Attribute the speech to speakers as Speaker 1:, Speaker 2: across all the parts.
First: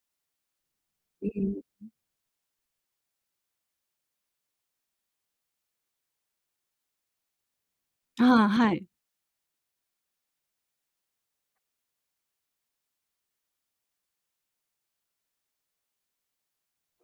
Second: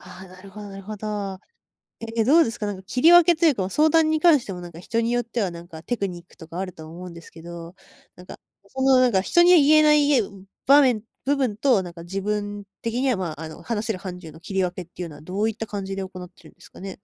Speaker 1: ああ、なるほどなるほ
Speaker 2: う
Speaker 1: ど。
Speaker 2: ん。
Speaker 1: え、どうですか？なんか切り分けというか、もう相談に関してもなんか人によってはなんかテクニックとかあると思うんですけど、なんか
Speaker 2: ああ、は
Speaker 1: そ
Speaker 2: い。
Speaker 1: のなんか人には言えないいえ場面部分となんか自分的にはまあ、あの話せる範疇の切り分けっていうのはどういった感じで行ってるんですかね？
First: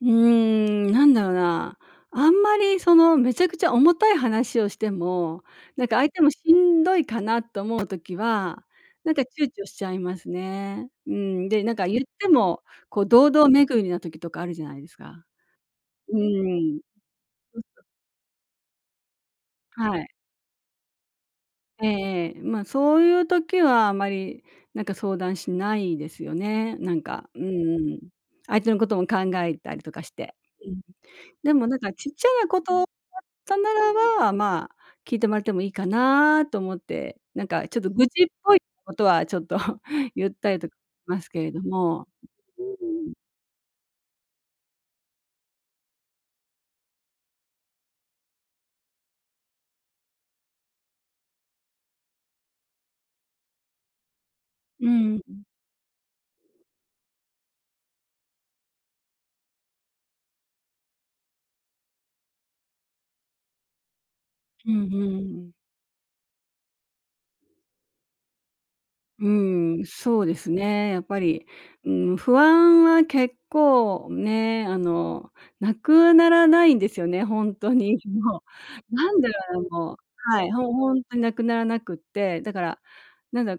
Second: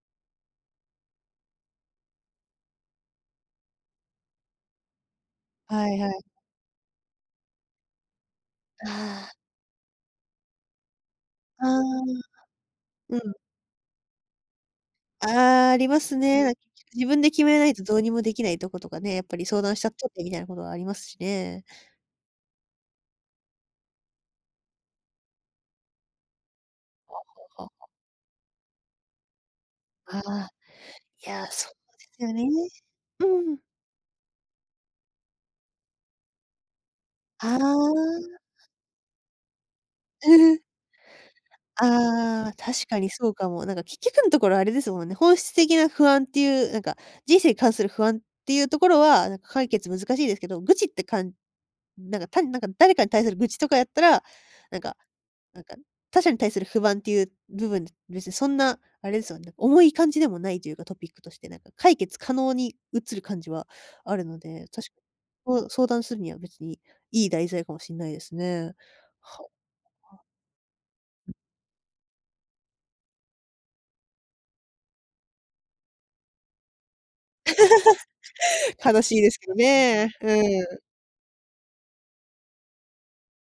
Speaker 2: うーん、なんだろうな。あんまりそのめちゃくちゃ重たい話をしても、なん
Speaker 1: は
Speaker 2: か
Speaker 1: い
Speaker 2: 相
Speaker 1: は
Speaker 2: 手
Speaker 1: い。
Speaker 2: もしんどいかなと思う時は、なんか
Speaker 1: ああ。
Speaker 2: 躊躇しちゃいますね。うん、で、
Speaker 1: あ
Speaker 2: なん
Speaker 1: あ。
Speaker 2: か言ってもこう
Speaker 1: うん。
Speaker 2: 堂々巡りな時とかあるじゃないですか。
Speaker 1: ああ、あります
Speaker 2: う
Speaker 1: ね。な
Speaker 2: ん。
Speaker 1: 自分で決めない
Speaker 2: そ
Speaker 1: と
Speaker 2: うそう。
Speaker 1: どうにもできないとことかね、やっぱり相談しちゃっ
Speaker 2: は
Speaker 1: ち
Speaker 2: い。
Speaker 1: ょっ出来ないことはありますしね。
Speaker 2: ええええ。ま、そういう時はあまりなんか相談しないですよね。なん
Speaker 1: はあ
Speaker 2: か、う
Speaker 1: はあはあはあ。
Speaker 2: ん。相手のことも考えたりとかし
Speaker 1: あ
Speaker 2: て。
Speaker 1: あ、
Speaker 2: うん。
Speaker 1: いや、
Speaker 2: でも
Speaker 1: そう
Speaker 2: なんか
Speaker 1: で
Speaker 2: ちっ
Speaker 1: す
Speaker 2: ちゃ
Speaker 1: よね。
Speaker 2: なことだっ
Speaker 1: うんうんう
Speaker 2: た
Speaker 1: ん。
Speaker 2: ならば、ま、聞いてもらってもいいかなと思って、なん
Speaker 1: あ
Speaker 2: かちょっと愚痴っ
Speaker 1: あ。
Speaker 2: ぽいことはちょっと 言ったり とますけれども。
Speaker 1: ああ、
Speaker 2: う
Speaker 1: 確かに
Speaker 2: ん。
Speaker 1: そうかも。なんか結局のところあれですもんね。本質的な不安っていう、なんか、人生に関する不安っていうところはなんか解決難しいですけど、愚痴ってかんなんか、単になんか誰かに対する愚痴とかやったら、なん
Speaker 2: う
Speaker 1: か、
Speaker 2: ーん。
Speaker 1: なんか他者に対する不安っていう部分、別にそんなあれですもんね、重い感じでもないというか。トピックとしてなんか解決可能に移る感じはあるので、
Speaker 2: う
Speaker 1: た
Speaker 2: んう
Speaker 1: し
Speaker 2: んうん。
Speaker 1: そう相談するには別にいい題材かもしんないですね。
Speaker 2: う
Speaker 1: は。
Speaker 2: ん、そうですね。やっぱり、うん、不安は結構ね、あの無くはならないんですよね、ほんとに。も う。
Speaker 1: 悲
Speaker 2: な
Speaker 1: し
Speaker 2: ん
Speaker 1: い
Speaker 2: で
Speaker 1: で
Speaker 2: だ
Speaker 1: すけど
Speaker 2: ろうもう
Speaker 1: ね。
Speaker 2: は
Speaker 1: う
Speaker 2: い、ほ
Speaker 1: ん。
Speaker 2: 本当に無くならなくって、だからなんだ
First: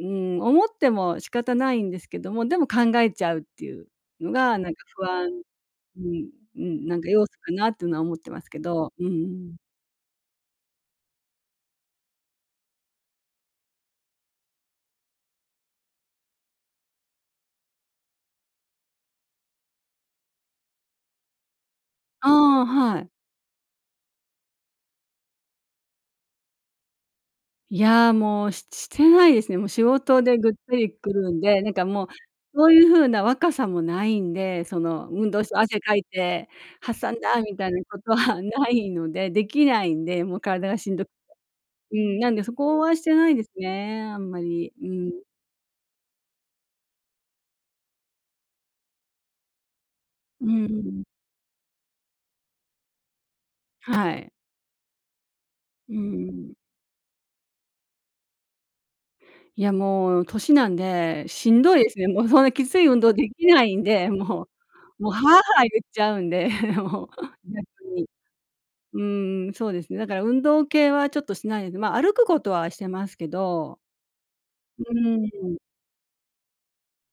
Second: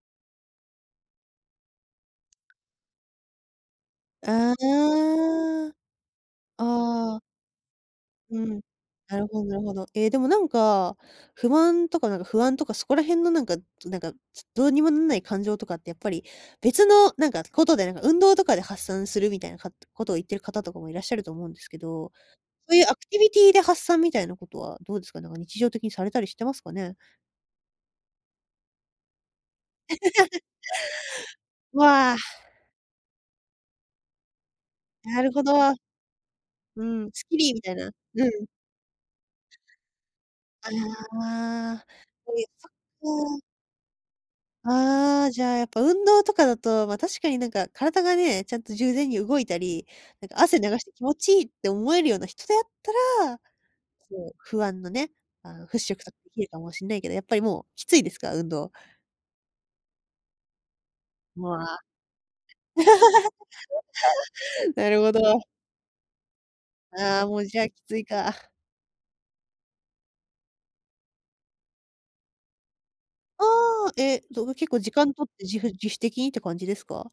Speaker 2: うん。思っても仕方ないんですけども、でも考えちゃうっていうの
Speaker 1: あ、
Speaker 2: がなんか不安
Speaker 1: ああ。
Speaker 2: うん、うん、なんか
Speaker 1: ああ。
Speaker 2: 要素かなっていうのは思ってま
Speaker 1: う
Speaker 2: すけ
Speaker 1: ん。
Speaker 2: ど。う
Speaker 1: なるほどな
Speaker 2: ん。
Speaker 1: るほど。え、でもなんか、不安とかなんか不安とかそこら辺のなんか、となんか、どうにもなんない感情とかってやっぱり、別のなんかことでなんか運動とかで発散するみたいなかとことを言ってる方とかもいらっしゃると思うんですけど、
Speaker 2: ああ、
Speaker 1: そういうア
Speaker 2: は
Speaker 1: ク
Speaker 2: い。
Speaker 1: ティビティで発散みたいなことはどうですか？なんか日常的にされたりしてますかね？
Speaker 2: いや、もうししてないですね。もう仕事で ぐっつり来るんで、なんかもう
Speaker 1: わあ。
Speaker 2: そういう風な若さもないんで、その
Speaker 1: な
Speaker 2: 「運
Speaker 1: る
Speaker 2: 動
Speaker 1: ほ
Speaker 2: し
Speaker 1: ど。
Speaker 2: て、汗かいて
Speaker 1: う
Speaker 2: 発
Speaker 1: ん、
Speaker 2: 散
Speaker 1: 「スッキ
Speaker 2: だ！」
Speaker 1: リ！」
Speaker 2: み
Speaker 1: み
Speaker 2: た
Speaker 1: た
Speaker 2: い
Speaker 1: い
Speaker 2: な
Speaker 1: な。
Speaker 2: ことは
Speaker 1: う ん。
Speaker 2: ないので、できないんで、もう
Speaker 1: あ
Speaker 2: 体がしんどくて。
Speaker 1: あ。
Speaker 2: うん、な
Speaker 1: そ
Speaker 2: んで
Speaker 1: れ、
Speaker 2: そ
Speaker 1: そっ
Speaker 2: こはしてない
Speaker 1: か。
Speaker 2: ですね、あんまり。う
Speaker 1: あ
Speaker 2: ん。
Speaker 1: あ、じゃあやっぱ運動とかだと、ま確かになんか体がね、ちゃんとじゅうぜんに動いたり、なんか
Speaker 2: う
Speaker 1: 汗
Speaker 2: んう
Speaker 1: 流して気
Speaker 2: ん。
Speaker 1: 持ちいいって思えるような人であったら、
Speaker 2: は
Speaker 1: そ
Speaker 2: い。
Speaker 1: う、不安のね、あの払
Speaker 2: う
Speaker 1: 拭とかできる
Speaker 2: ん。
Speaker 1: かもしんないけど、やっぱりもうきついですか？運動。
Speaker 2: いや、もう年なんで、し
Speaker 1: もう
Speaker 2: んど
Speaker 1: あ。
Speaker 2: いですね。もうそんなきつい運動できないんで、もう。
Speaker 1: なる
Speaker 2: もう
Speaker 1: ほ
Speaker 2: は
Speaker 1: ど。
Speaker 2: あはあ言っちゃうんで、もう、
Speaker 1: ああ、もう、じゃあ、き
Speaker 2: 逆
Speaker 1: つい
Speaker 2: に。
Speaker 1: か。
Speaker 2: うんうん、そうですね。だから運動系はちょっとしないので、ま、歩くことはしてますけ
Speaker 1: あ
Speaker 2: ど。
Speaker 1: あ、え、どの結構時
Speaker 2: う
Speaker 1: 間取って、
Speaker 2: ん。
Speaker 1: じふ自主的にって感じですか？